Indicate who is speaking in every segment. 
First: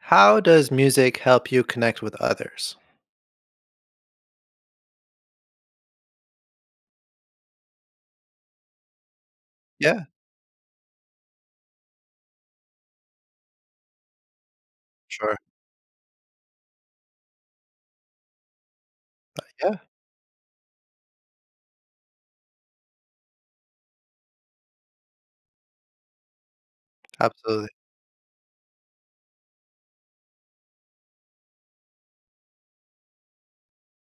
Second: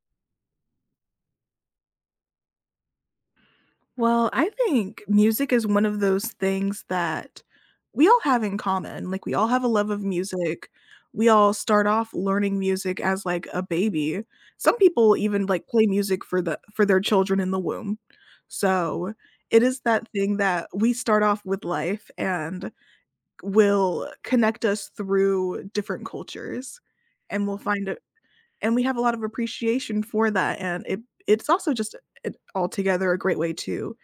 Speaker 1: How does music help you connect with others?
Speaker 2: Well, I think music is one of those things that we all have in common. Like, we all have a love of
Speaker 1: Yeah,
Speaker 2: music. We all start off learning music as like a baby. Some people
Speaker 1: sure.
Speaker 2: even like play music for the for their children in the womb. So, it
Speaker 1: Yeah,
Speaker 2: is that thing that we start off with life and will connect us through different cultures and we'll
Speaker 1: absolutely.
Speaker 2: find it and we have a lot of appreciation for that and it's also just altogether a great way to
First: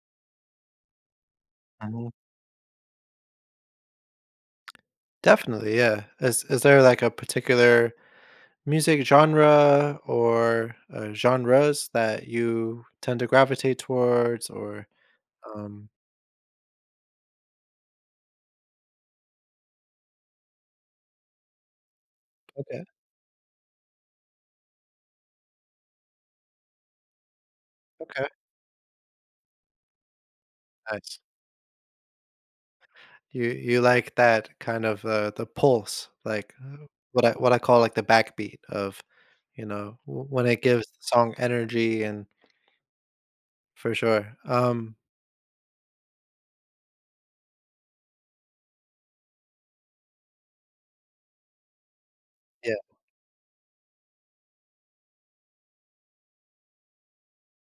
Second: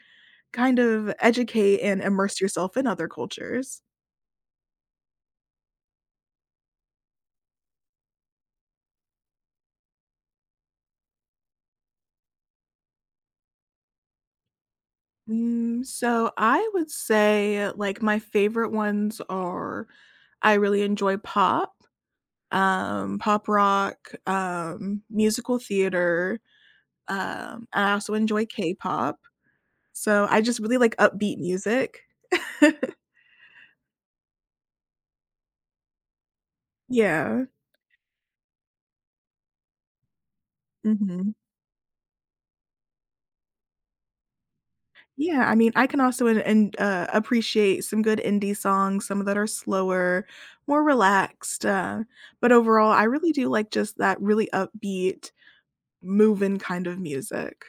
Speaker 2: kind of educate and
Speaker 1: Mhm.
Speaker 2: immerse yourself in other cultures.
Speaker 1: Definitely, yeah. Is there like a particular music genre or genres that you tend to gravitate towards or um
Speaker 2: So I would say, like, my favorite ones are — I really enjoy pop,
Speaker 1: okay,
Speaker 2: pop rock, musical theater, and I also
Speaker 1: okay.
Speaker 2: enjoy K-pop. So I just really like
Speaker 1: Nice.
Speaker 2: upbeat music.
Speaker 1: You like that kind of the pulse, like what I
Speaker 2: Yeah.
Speaker 1: what I call like the backbeat of, you know, when it gives the
Speaker 2: Mhm.
Speaker 1: song energy and for sure.
Speaker 2: Yeah, I mean, I can also appreciate some good indie songs, some that are slower, more relaxed, but overall, I really do like just that really upbeat, moving kind of music.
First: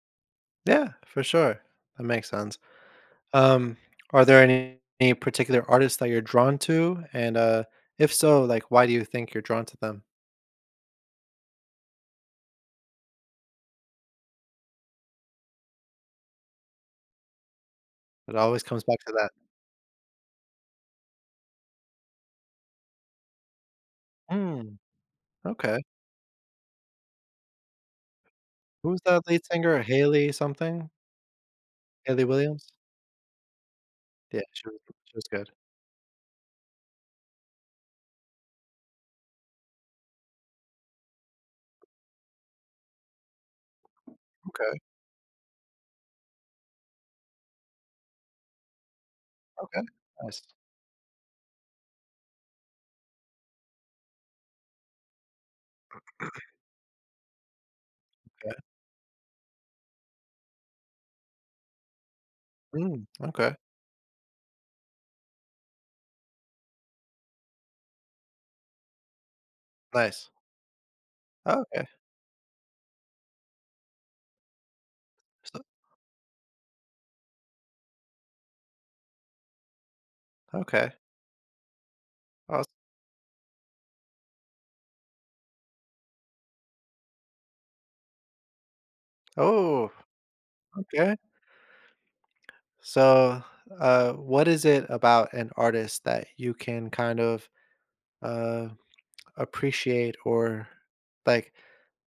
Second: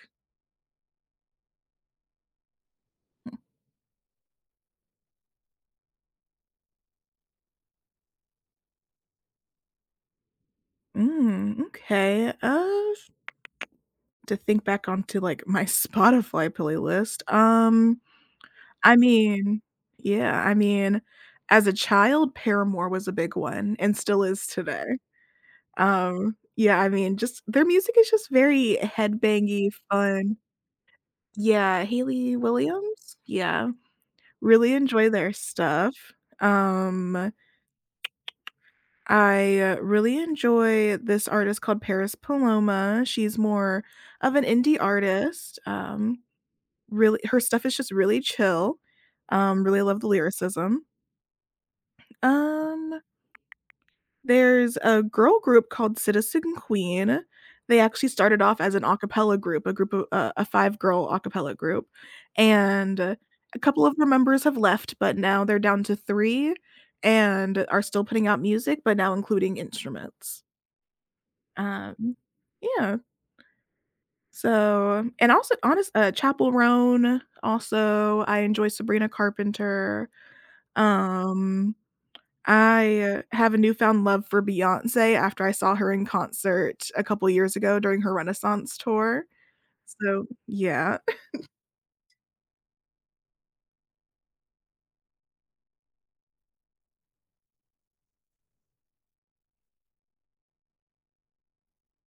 Speaker 1: Yeah, for sure. That makes sense. Um, are there any particular artists that you're drawn to? And if so, like, why do you think you're drawn to them?
Speaker 2: Okay, to think back onto, like, my Spotify playlist,
Speaker 1: It always comes
Speaker 2: I
Speaker 1: back to that.
Speaker 2: mean yeah, I mean, as a child, Paramore was a big one and still is
Speaker 1: Mm,
Speaker 2: today.
Speaker 1: okay.
Speaker 2: Yeah, I mean, just their music is just very
Speaker 1: Who's that lead
Speaker 2: headbangy,
Speaker 1: singer? Haley
Speaker 2: fun.
Speaker 1: something?
Speaker 2: Yeah,
Speaker 1: Haley
Speaker 2: Haley
Speaker 1: Williams?
Speaker 2: Williams? Yeah,
Speaker 1: Yeah,
Speaker 2: really enjoy
Speaker 1: she was
Speaker 2: their
Speaker 1: good.
Speaker 2: stuff. Um, I really enjoy this artist called Paris Paloma, she's more of an indie
Speaker 1: Okay.
Speaker 2: artist, really her stuff is just really chill,
Speaker 1: Okay.
Speaker 2: really love the
Speaker 1: Nice.
Speaker 2: lyricism. Um There's a girl group called Citizen Queen. They actually started
Speaker 1: Okay.
Speaker 2: off as an a cappella group, a group of a five girl a cappella group, and
Speaker 1: Mm, okay.
Speaker 2: a couple of the members have left, but now they're down to three and are still putting out music, but now including
Speaker 1: Nice.
Speaker 2: instruments.
Speaker 1: Okay.
Speaker 2: Um, yeah, so and also
Speaker 1: So,
Speaker 2: honest Chappell Roan, also, I enjoy Sabrina Carpenter,
Speaker 1: okay.
Speaker 2: um
Speaker 1: Awes-
Speaker 2: I, have a newfound love for Beyoncé after I saw her in concert a couple years ago during her Renaissance tour.
Speaker 1: Oh,
Speaker 2: So, yeah.
Speaker 1: okay. So, what is it about an artist that you can kind of uh, appreciate or like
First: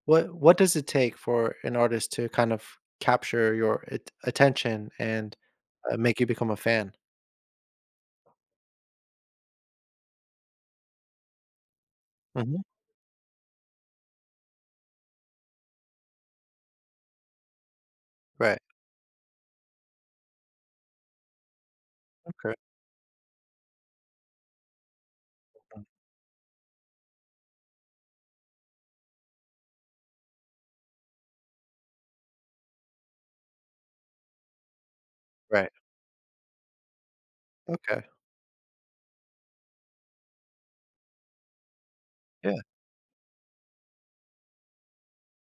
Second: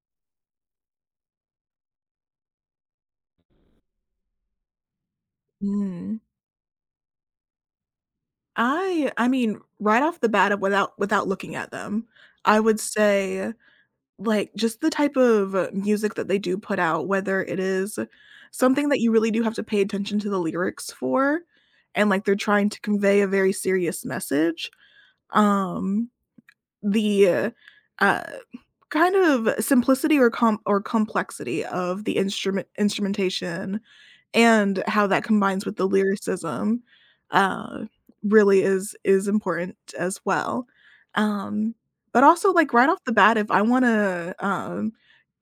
Speaker 1: what does it take for an artist to kind of capture your attention and
Speaker 2: Mm.
Speaker 1: make you become a fan.
Speaker 2: I mean, right off the bat of without looking at them, I
Speaker 1: Hmm,
Speaker 2: would say, like, just the type of music that they do put out, whether it is
Speaker 1: right,
Speaker 2: something that you really do have to pay attention to the lyrics for, and, like, they're
Speaker 1: okay.
Speaker 2: trying to convey a very serious message,
Speaker 1: Mm.
Speaker 2: um the, uh, kind of simplicity or complexity of the instrumentation and how that combines
Speaker 1: Right,
Speaker 2: with the lyricism, uh,
Speaker 1: okay,
Speaker 2: really is important as well. Um, but also,
Speaker 1: yeah,
Speaker 2: like, right off the bat, if I wanna,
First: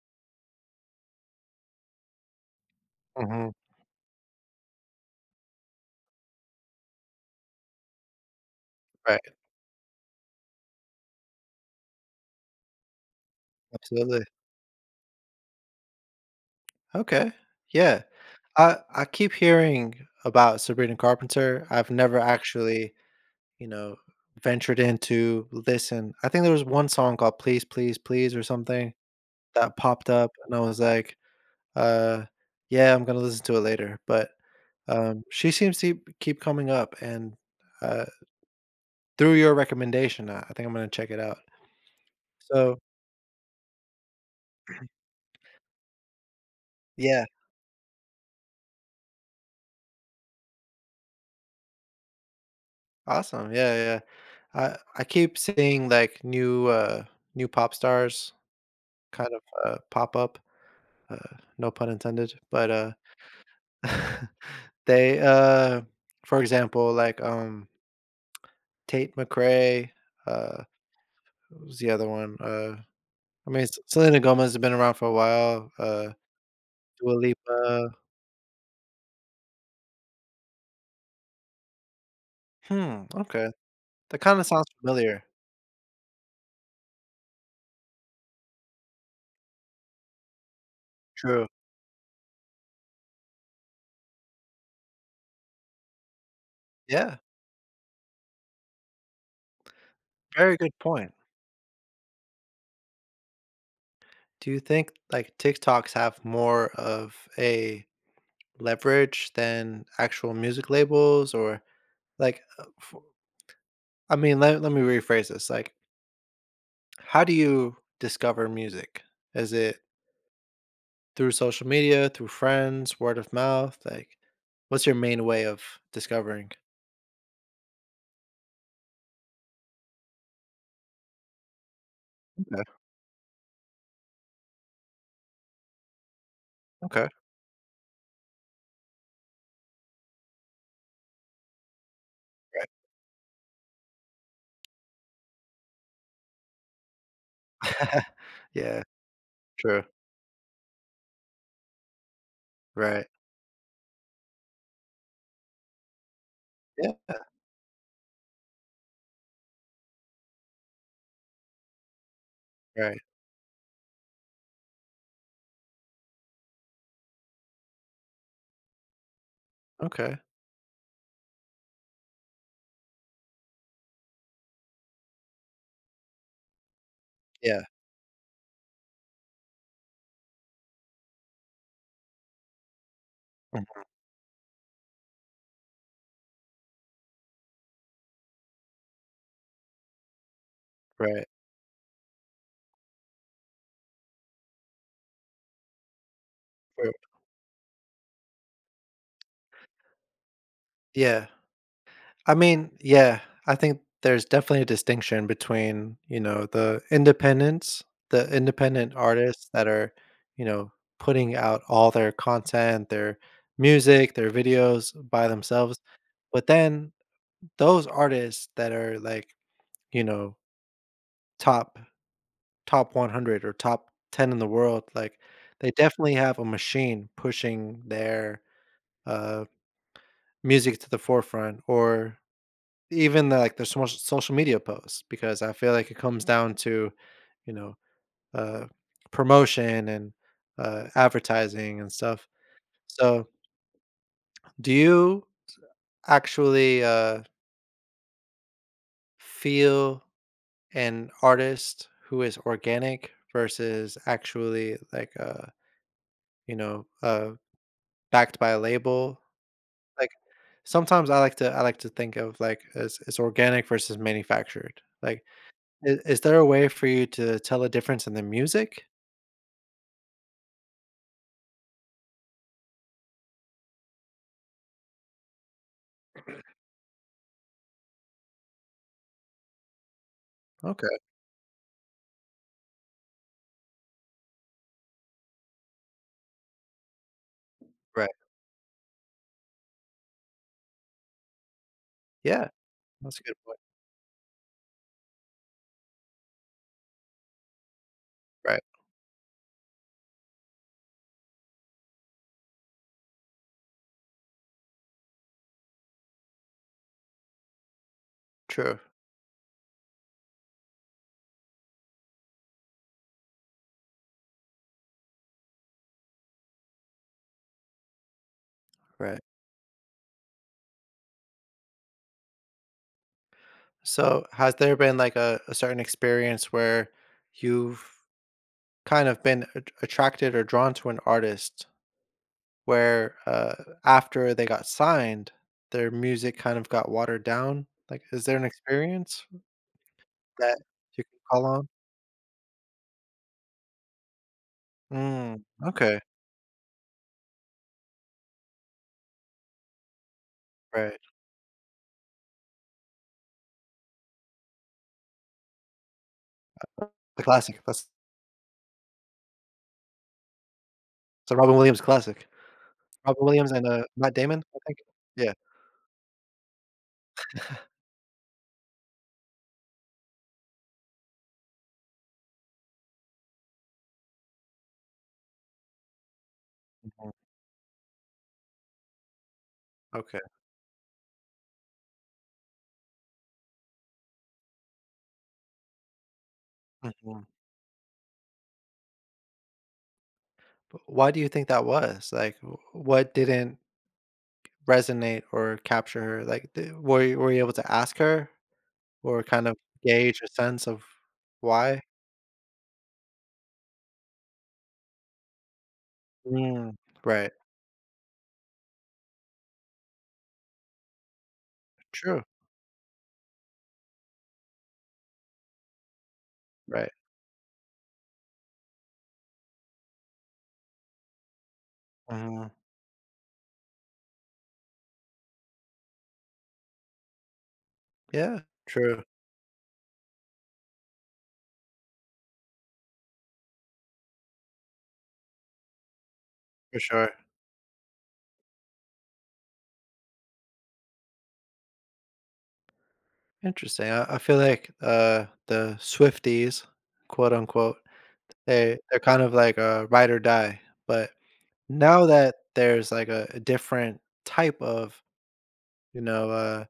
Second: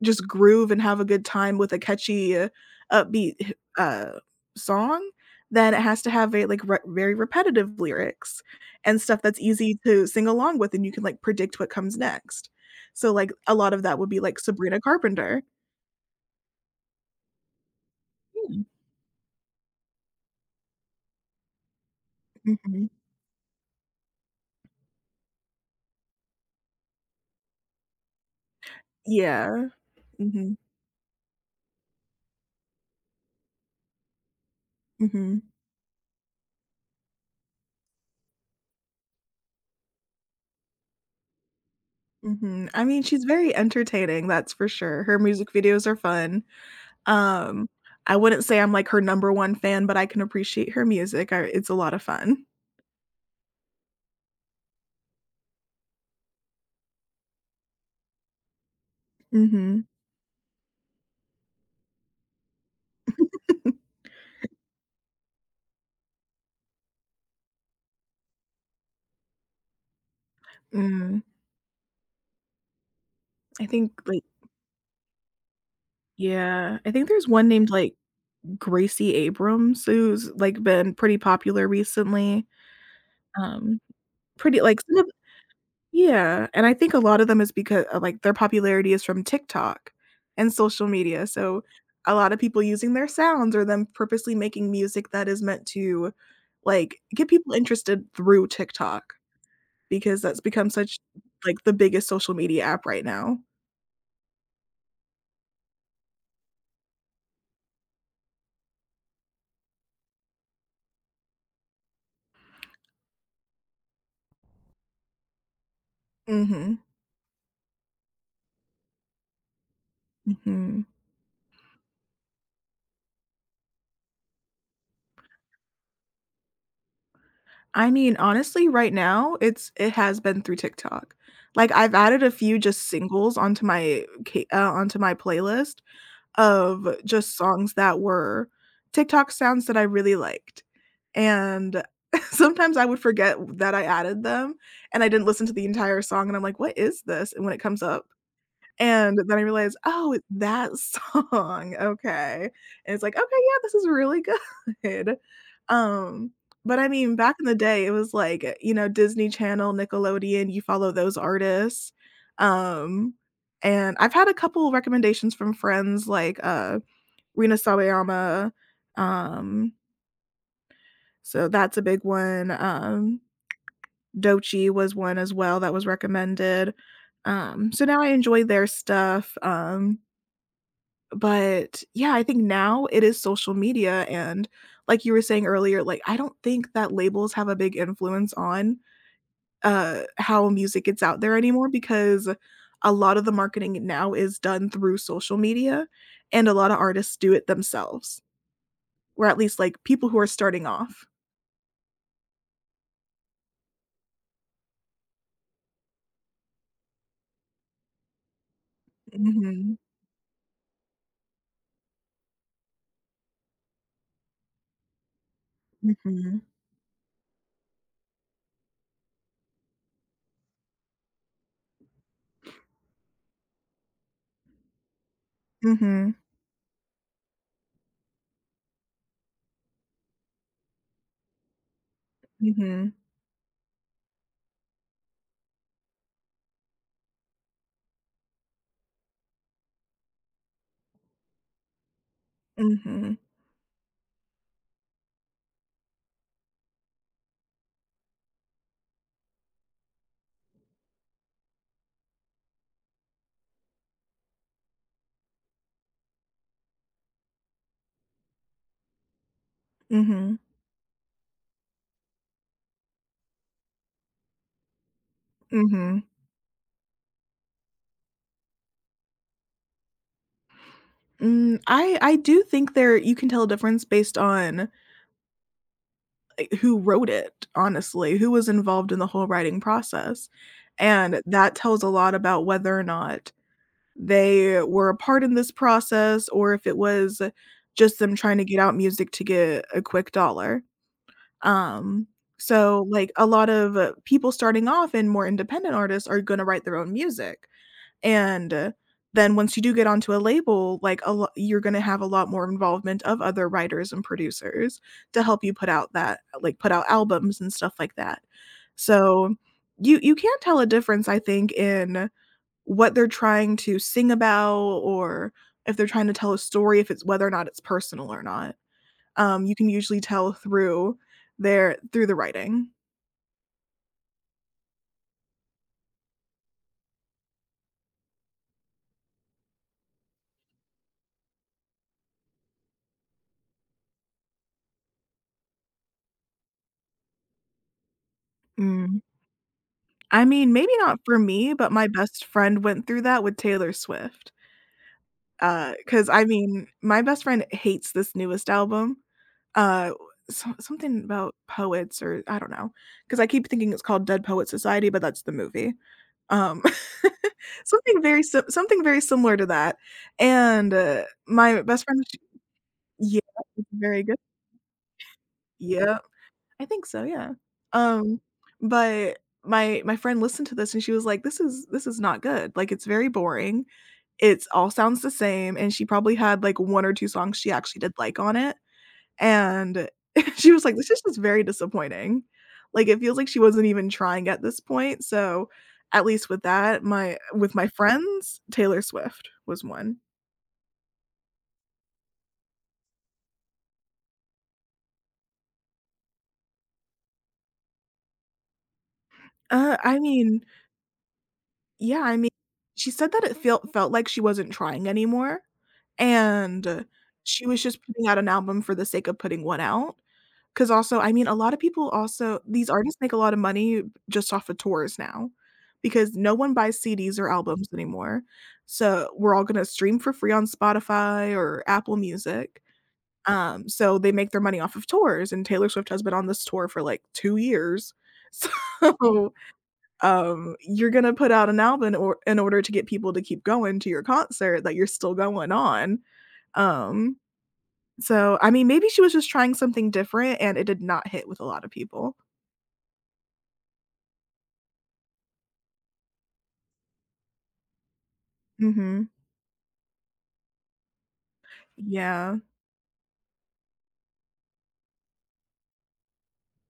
Speaker 2: just groove and have a good time with a catchy,
Speaker 1: hmm,
Speaker 2: upbeat uh, song, then it has to have a, like, re very repetitive lyrics and stuff
Speaker 1: right,
Speaker 2: that's easy to sing along with and you can, like, predict what comes next. So, like, a lot of that would be,
Speaker 1: absolutely,
Speaker 2: like, Sabrina Carpenter.
Speaker 1: okay, yeah.
Speaker 2: Hmm.
Speaker 1: I keep hearing about Sabrina Carpenter. I've never
Speaker 2: Mhm.
Speaker 1: actually, you know, ventured in to listen. I think there was one song called please please please or something
Speaker 2: Yeah.
Speaker 1: that popped up and
Speaker 2: Mhm.
Speaker 1: I was like. Uh, yeah, I'm gonna listen to it later, but,
Speaker 2: Mhm.
Speaker 1: she seems to keep coming up and, uh, through your recommendation, I think I'm gonna check it out.
Speaker 2: Mhm.
Speaker 1: So,
Speaker 2: I mean, she's very entertaining, that's for sure. Her music videos are fun.
Speaker 1: yeah,
Speaker 2: Um, I wouldn't say I'm, like, her number one fan, but I can appreciate her music. I it's a lot of fun.
Speaker 1: awesome, yeah, yeah. I keep seeing, like, new, new pop stars kind of,
Speaker 2: Mhm.
Speaker 1: pop up, uh, no pun intended, but, they, for example, like, Tate McRae, uh,
Speaker 2: Mm.
Speaker 1: what was the other one? I mean,
Speaker 2: I
Speaker 1: S
Speaker 2: think,
Speaker 1: Selena
Speaker 2: like
Speaker 1: Gomez has been around for a while, uh,
Speaker 2: yeah, I think
Speaker 1: Dua
Speaker 2: there's one named,
Speaker 1: Lipa.
Speaker 2: like, Gracie Abrams who's, like, been pretty popular recently.
Speaker 1: Hmm, okay.
Speaker 2: Um
Speaker 1: That kinda
Speaker 2: Pretty
Speaker 1: sounds
Speaker 2: like, some of
Speaker 1: familiar.
Speaker 2: Yeah, and I think a lot of them is because like, their popularity is from TikTok and social media,
Speaker 1: True.
Speaker 2: so a lot of people using their sounds or them purposely making music that is meant to, like,
Speaker 1: Yeah,
Speaker 2: get people interested through TikTok because that's
Speaker 1: very
Speaker 2: become
Speaker 1: good
Speaker 2: such,
Speaker 1: point.
Speaker 2: like, the biggest social media app right now.
Speaker 1: Do you think, like, TikToks have more of a leverage than actual music labels or, like, f I mean, let me rephrase this, like,
Speaker 2: Mhm,
Speaker 1: how do you discover music? Is it
Speaker 2: mhm.
Speaker 1: through social media, through friends, word of mouth? Like, what's your main way of discovering?
Speaker 2: I mean, honestly, right now, it has been through TikTok. Like, I've added a few
Speaker 1: Okay,
Speaker 2: just singles onto my playlist of
Speaker 1: okay,
Speaker 2: just songs that were TikTok sounds that I really liked, and
Speaker 1: right.
Speaker 2: sometimes I would forget that I added them, and I didn't listen to the entire song, and I'm like, "What is this?" And when it comes up,
Speaker 1: Yeah,
Speaker 2: and then I realized,
Speaker 1: true.
Speaker 2: "Oh, it's that song, okay." And it's
Speaker 1: Right.
Speaker 2: like, "Okay, yeah, this is really good." Um, but I
Speaker 1: Yeah,
Speaker 2: mean, back in the day, it was like, Disney Channel, Nickelodeon, you follow those artists.
Speaker 1: right.
Speaker 2: Um, and I've had a couple recommendations from friends like, Rina Sawayama, um,
Speaker 1: Okay.
Speaker 2: so that's a big one, Doechii was one as well that was recommended.
Speaker 1: Yeah.
Speaker 2: So now I enjoy their stuff, but, yeah, I think now it is social
Speaker 1: Mhm.
Speaker 2: media, and like you were saying earlier, like, I don't think that labels have a big influence on, how music gets out
Speaker 1: Right.
Speaker 2: there anymore because a lot of the marketing now is done through social media, and a lot of
Speaker 1: Right.
Speaker 2: artists do it themselves, or at least, like, people who are starting off.
Speaker 1: Yeah. I mean, yeah, I think there's definitely a distinction between, you know, the independents, the independent artists that
Speaker 2: Mhm.
Speaker 1: are, you know, putting out all their content, their music, their videos by themselves.
Speaker 2: Mhm.
Speaker 1: But then those artists that are like, you know, top top 100 or top 10 in the world, like they
Speaker 2: Mhm.
Speaker 1: definitely have a machine pushing their uh music to the forefront or
Speaker 2: Mhm. Mhm.
Speaker 1: even the, like, the social media posts, because I feel like it comes down to, you know, uh, promotion and, advertising and stuff.
Speaker 2: Mhm.
Speaker 1: So, do you actually, feel an artist who is organic versus actually, like, you know, backed by a label? Like,
Speaker 2: Mhm.
Speaker 1: sometimes I like to think of, like, as organic versus manufactured. Like, I
Speaker 2: Mhm.
Speaker 1: is there a way for you to tell a difference in the music?
Speaker 2: I do think there you can tell a difference based on who wrote it, honestly, who was involved in the whole writing process,
Speaker 1: Okay,
Speaker 2: and that tells a lot about whether or not they were a part in this process or if it was just
Speaker 1: right.
Speaker 2: them trying to get out music to get a quick dollar. Um,
Speaker 1: Yeah,
Speaker 2: so, like,
Speaker 1: that's a
Speaker 2: a
Speaker 1: good
Speaker 2: lot
Speaker 1: point.
Speaker 2: of, people starting off and more independent artists are gonna write their own music. And
Speaker 1: Right.
Speaker 2: then once you do get onto a label, like, a lot you're gonna have a lot more involvement of other writers and producers to help you put out albums and stuff like that.
Speaker 1: True,
Speaker 2: So, you can tell a difference, I think, in what they're trying to sing about or if they're trying to tell a story, if it's whether or not it's personal or not.
Speaker 1: right.
Speaker 2: You can usually tell through the writing.
Speaker 1: So, has there been, like, a certain experience where you've kind of been at attracted or drawn to an artist where, after they got signed, their music kind of got watered down? Like, is there an
Speaker 2: Mm.
Speaker 1: experience
Speaker 2: I mean,
Speaker 1: that
Speaker 2: maybe not
Speaker 1: you
Speaker 2: for
Speaker 1: can call
Speaker 2: me,
Speaker 1: on?
Speaker 2: but my best friend went through that with Taylor Swift.
Speaker 1: Mm, okay,
Speaker 2: 'Cause I mean, my best friend hates this newest album. Uh, so
Speaker 1: right.
Speaker 2: something about poets or I don't know, because I keep thinking it's called Dead Poet Society, but that's the movie. Um,
Speaker 1: The classic. That's
Speaker 2: Something very similar to that, and,
Speaker 1: the Robin
Speaker 2: my
Speaker 1: Williams
Speaker 2: best friend.
Speaker 1: classic.
Speaker 2: Yeah,
Speaker 1: Robin Williams
Speaker 2: it's
Speaker 1: and,
Speaker 2: very
Speaker 1: Matt
Speaker 2: good.
Speaker 1: Damon, I think? Yeah.
Speaker 2: Yeah, I think so, yeah. Um, but my friend listened to this and she was like, "This is not good, like, it's very boring. It's all sounds the same," and she probably had, like, one or two
Speaker 1: Mhm.
Speaker 2: songs she actually did like on it, and
Speaker 1: Okay.
Speaker 2: she was like, "This is just very disappointing." Like, it feels like she wasn't even trying at this point, so at least with that, my
Speaker 1: Mhm.
Speaker 2: with my friends, Taylor Swift was one.
Speaker 1: Why do you think that was? Like, what didn't resonate or capture her? Like, were you able to ask her or kind of
Speaker 2: I
Speaker 1: gauge a
Speaker 2: mean,
Speaker 1: sense of why?
Speaker 2: yeah, I mean, she said that it felt like she wasn't trying anymore,
Speaker 1: Mm,
Speaker 2: and
Speaker 1: right.
Speaker 2: she was just putting out an album for the sake of putting one out. Cause also, I mean, a lot of people
Speaker 1: True.
Speaker 2: also these artists make a lot of money just off of tours now, because no one buys
Speaker 1: Right.
Speaker 2: CDs or albums anymore, so we're all gonna stream for free on Spotify or Apple
Speaker 1: Hmm.
Speaker 2: Music, so they make their money off of tours, and Taylor Swift has been on this tour for, like, 2 years,
Speaker 1: Yeah. True.
Speaker 2: so you're gonna put out an album or in order to get people to keep going to your concert that you're still going on.
Speaker 1: For sure.
Speaker 2: Um, so I mean, maybe she was just trying something different and it did not hit with a lot of people.
Speaker 1: Interesting. I feel like the Swifties, quote unquote, they're
Speaker 2: Mhm.
Speaker 1: kind of like a ride or die. But now that
Speaker 2: Yeah.
Speaker 1: there's like a different type of you know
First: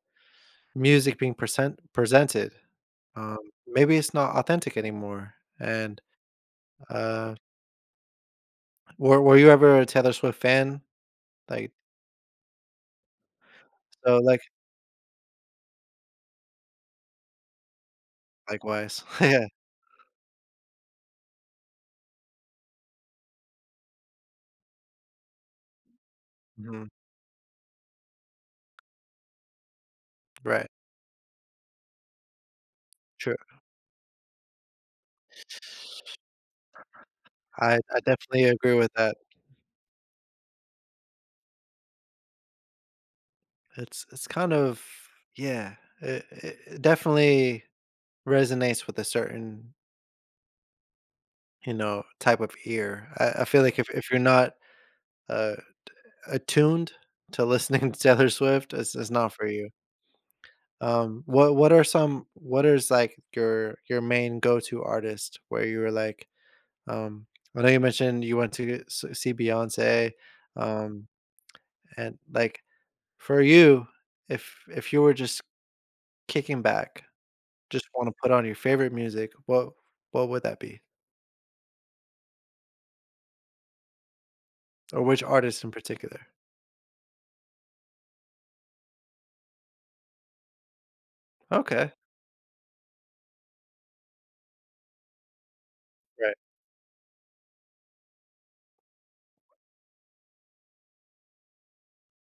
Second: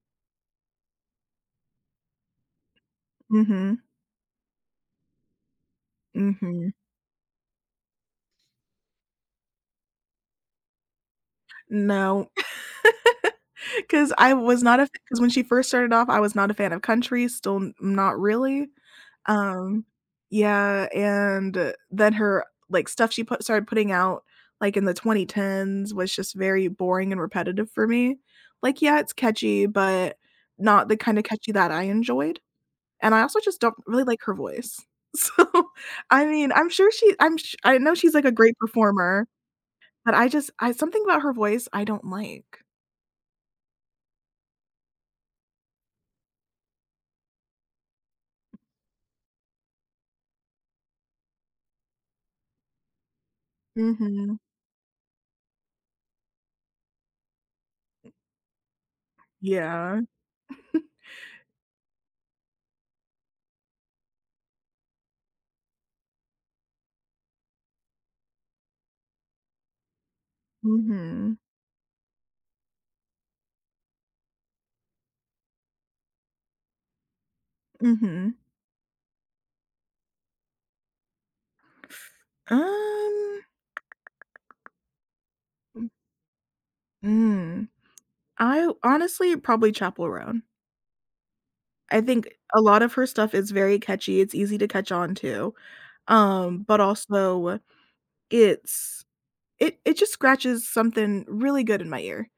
Speaker 1: music being presented. Um,
Speaker 2: Mhm.
Speaker 1: maybe it's not authentic anymore, and,
Speaker 2: Mhm.
Speaker 1: uh, were you ever a Taylor Swift fan? Like,
Speaker 2: No, 'cause
Speaker 1: so,
Speaker 2: I
Speaker 1: like
Speaker 2: was not a, because when she first started off, I was not a fan of country, still n not really.
Speaker 1: likewise. Yeah.
Speaker 2: Um, yeah, and then her, like, stuff she put started putting out, like, in the 2010s was just very
Speaker 1: Mhm.
Speaker 2: boring and repetitive for me. Like, yeah, it's catchy, but
Speaker 1: Right.
Speaker 2: not the kind of catchy that I enjoyed, and I
Speaker 1: True.
Speaker 2: also just don't really like her voice. So, I mean, I'm sure she I'm sh I know
Speaker 1: I
Speaker 2: she's, like, a
Speaker 1: definitely
Speaker 2: great
Speaker 1: agree with that.
Speaker 2: performer, but I something about her voice I don't like.
Speaker 1: It's kind of yeah, it definitely resonates with a certain, you know, type of ear. I feel like if you're
Speaker 2: Mhm.
Speaker 1: not, uh, attuned to listening to Taylor Swift, it's not for you.
Speaker 2: Yeah.
Speaker 1: What are some what is like your main go-to artist where you were like, um, I know you mentioned you went to see Beyonce, um,
Speaker 2: Mhm.
Speaker 1: and like for you, if you were just kicking back, just want to put
Speaker 2: Mhm.
Speaker 1: on your favorite music, what would that be,
Speaker 2: Um,
Speaker 1: or which artist in particular?
Speaker 2: mm I honestly, probably Chapel Roan.
Speaker 1: Okay,
Speaker 2: I think a lot of her stuff is very catchy, it's easy to catch on to,
Speaker 1: right.
Speaker 2: but also it's it just scratches something really good in my ear.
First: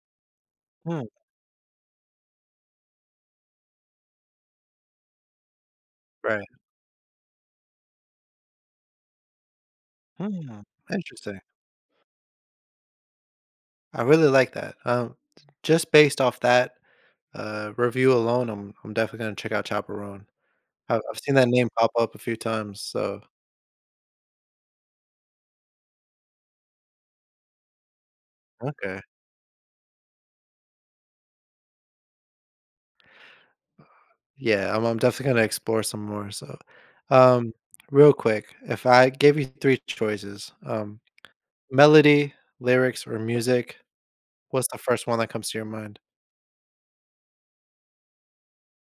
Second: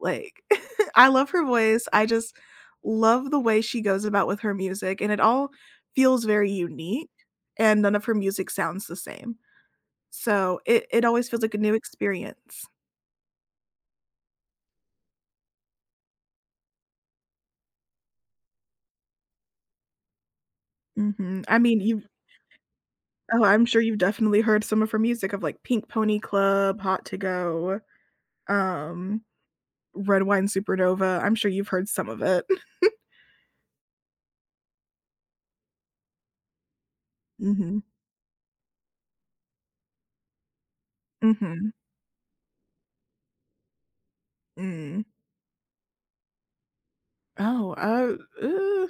Speaker 2: Like,
Speaker 1: Hmm,
Speaker 2: I love her voice, I just love the way she goes about with her music, and it all feels
Speaker 1: right.
Speaker 2: very unique, and none of her music sounds the same. So,
Speaker 1: Hmm,
Speaker 2: it always
Speaker 1: interesting.
Speaker 2: feels like a new experience.
Speaker 1: I really like that. Just based off that review alone, I'm definitely gonna check out Chaperone. I've seen
Speaker 2: Mhm.
Speaker 1: that
Speaker 2: I
Speaker 1: name
Speaker 2: mean,
Speaker 1: pop
Speaker 2: you
Speaker 1: up a few times, so
Speaker 2: oh, I'm sure you've definitely heard some of her music of, like, Pink Pony Club, Hot to Go,
Speaker 1: okay.
Speaker 2: um, Red Wine Supernova. I'm sure you've heard some of it.
Speaker 1: Yeah, I'm definitely gonna explore some more, so, um,
Speaker 2: Mhm.
Speaker 1: real quick, if I gave you 3 choices,
Speaker 2: Mhm.
Speaker 1: melody, lyrics, or music, what's the
Speaker 2: Mm.
Speaker 1: first one that comes to your mind?
Speaker 2: Oh, ooh,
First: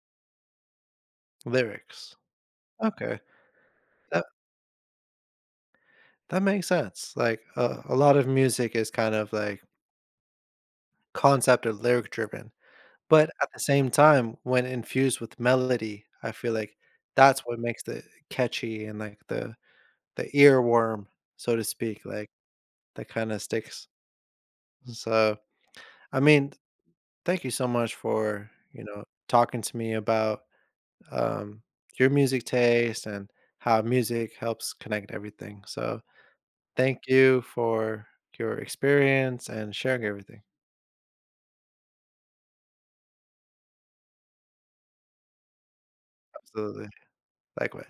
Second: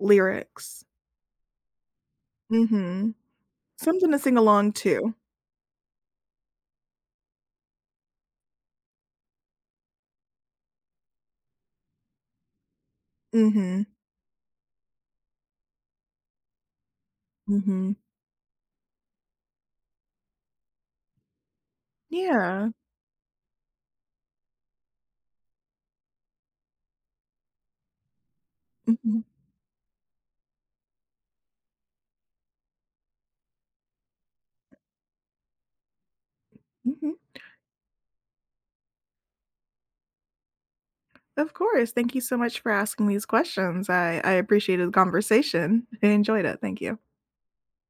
Speaker 2: lyrics.
Speaker 1: Lyrics.
Speaker 2: Mhm.
Speaker 1: Okay,
Speaker 2: Something to
Speaker 1: that
Speaker 2: sing along to.
Speaker 1: that makes sense, like, a lot of music is kind of, like, concept or lyric driven, but at the
Speaker 2: Mhm.
Speaker 1: same time, when infused with melody, I feel like that's what makes
Speaker 2: Mhm.
Speaker 1: it catchy and, like, the earworm, so to speak, like
Speaker 2: Yeah.
Speaker 1: that kind of sticks. So, I mean, thank you so much for, you know,
Speaker 2: Mhm.
Speaker 1: talking to me about um, your music taste and how music helps connect everything. So, thank
Speaker 2: Mhm.
Speaker 1: you for your experience and sharing everything.
Speaker 2: Of course. Thank you so much for asking these questions. I appreciated the conversation. I enjoyed it. Thank
Speaker 1: Absolutely.
Speaker 2: you.
Speaker 1: Likewise.